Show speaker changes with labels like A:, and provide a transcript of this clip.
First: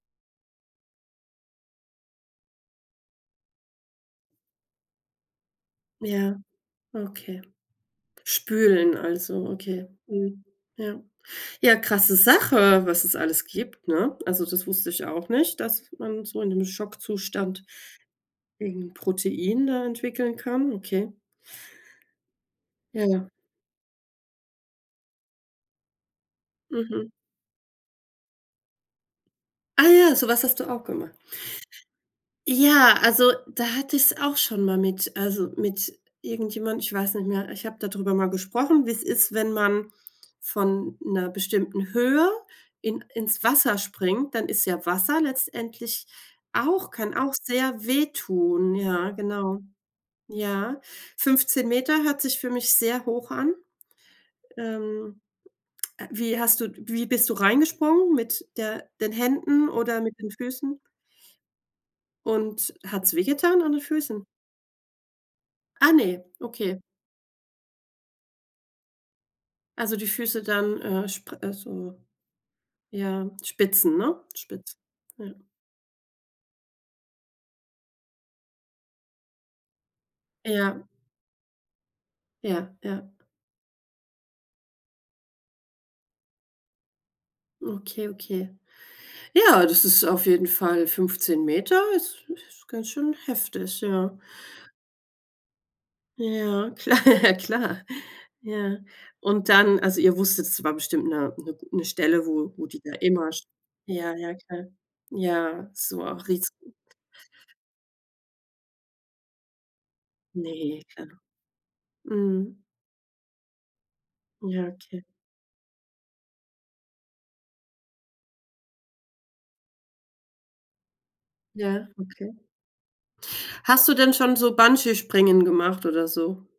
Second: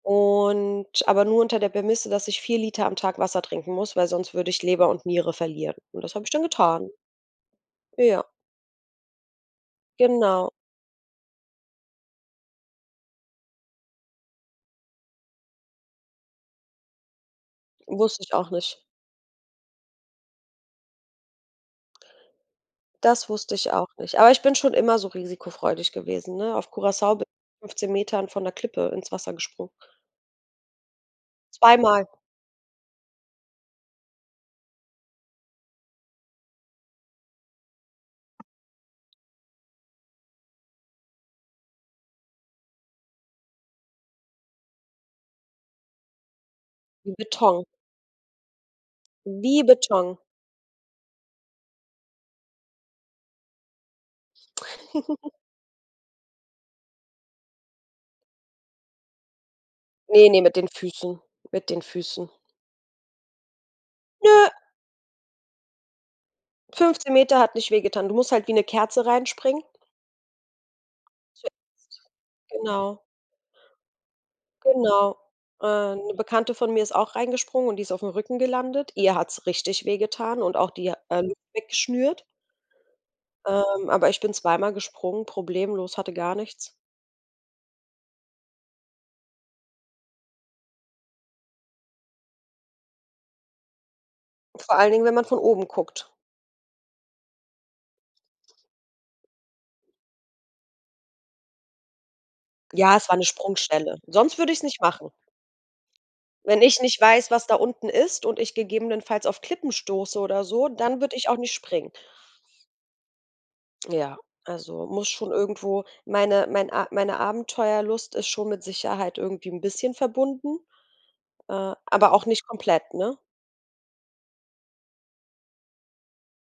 A: Und, aber nur unter der Prämisse, dass ich 4 Liter am Tag Wasser trinken muss, weil sonst würde ich Leber und Niere verlieren. Und das habe ich dann
B: Ja,
A: getan.
B: okay.
A: Ja.
B: Spülen also, okay. Mhm.
A: Genau.
B: Ja. Ja, krasse Sache, was es alles gibt, ne? Also, das wusste ich auch nicht, dass man so in dem Schockzustand
A: Wusste ich auch nicht.
B: irgend 'n Protein da entwickeln kann. Okay.
A: Das
B: Ja.
A: wusste ich auch nicht, aber ich bin schon immer so risikofreudig gewesen, ne? Auf
B: Mhm.
A: Curaçao bin 15 Metern von 'ner Klippe ins Wasser gesprungen.
B: Ah ja, so was hast du auch gemacht?
A: 2 mal.
B: Ja, also, da hatte ich's auch schon mal mit also, mit irgendjemandem, ich weiß nicht mehr ich habe da drüber mal gesprochen, wie's ist, wenn man von 'ner bestimmten Höhe in ins Wasser springt, dann ist ja Wasser letztendlich auch kann auch
A: Beton.
B: sehr wehtun. Ja, genau.
A: Wie Beton.
B: Ja. 15 Meter hört sich für mich sehr hoch an. Ähm, wie hast du wie bist du reingesprungen mit der den Händen oder mit den
A: Ne, ne, mit den
B: Füßen?
A: Füßen, mit den Füßen.
B: Und hat's wehgetan an den Füßen?
A: Ne.
B: Ah ne, okay.
A: 15 Meter hat nicht wehgetan. Du musst halt wie 'ne Kerze reinspringen.
B: Also die Füße dann, äh, spr also,
A: Zuerst, genau.
B: ja Spitzen, ne spitz.
A: Genau.
B: Ja.
A: Äh, 'ne Bekannte von mir ist auch reingesprungen und die ist aufm Rücken gelandet. Ihr hat's richtig wehgetan und auch
B: Ja.
A: die, äh, Lunge weggeschnürt.
B: Ja, ja.
A: Ähm, aber ich bin zwei mal gesprungen, problemlos, hatte gar nichts.
B: Okay, okay. Ja, das ist auf jeden Fall 15 Meter ist ist ganz schön heftig, ja.
A: Vor allen Dingen, wenn man von oben guckt.
B: Ja, kla klar Ja. Und dann also, ihr wusstet, es war bestimmt 'ne 'ne Stelle, wo wo die da
A: Ja, es war 'ne
B: immer sp
A: Sprungstelle,
B: ja, ja,
A: sonst würde ich es
B: klar.
A: nicht machen.
B: Ja, so auch
A: Wenn
B: Risiken.
A: ich nicht weiß, was da unten ist und ich gegebenenfalls auf Klippen stoße oder so,
B: Ne,
A: dann
B: klar.
A: würde ich auch nicht springen.
B: Mhm.
A: Ja,
B: Ja,
A: also,
B: okay.
A: muss schon irgendwo meine mein A meine Abenteuerlust ist schon mit Sicherheit irgendwie 'n bisschen verbunden, äh,
B: Ja,
A: aber auch
B: okay.
A: nicht komplett, ne?
B: Hast du denn schon so Bungeespringen gemacht oder so?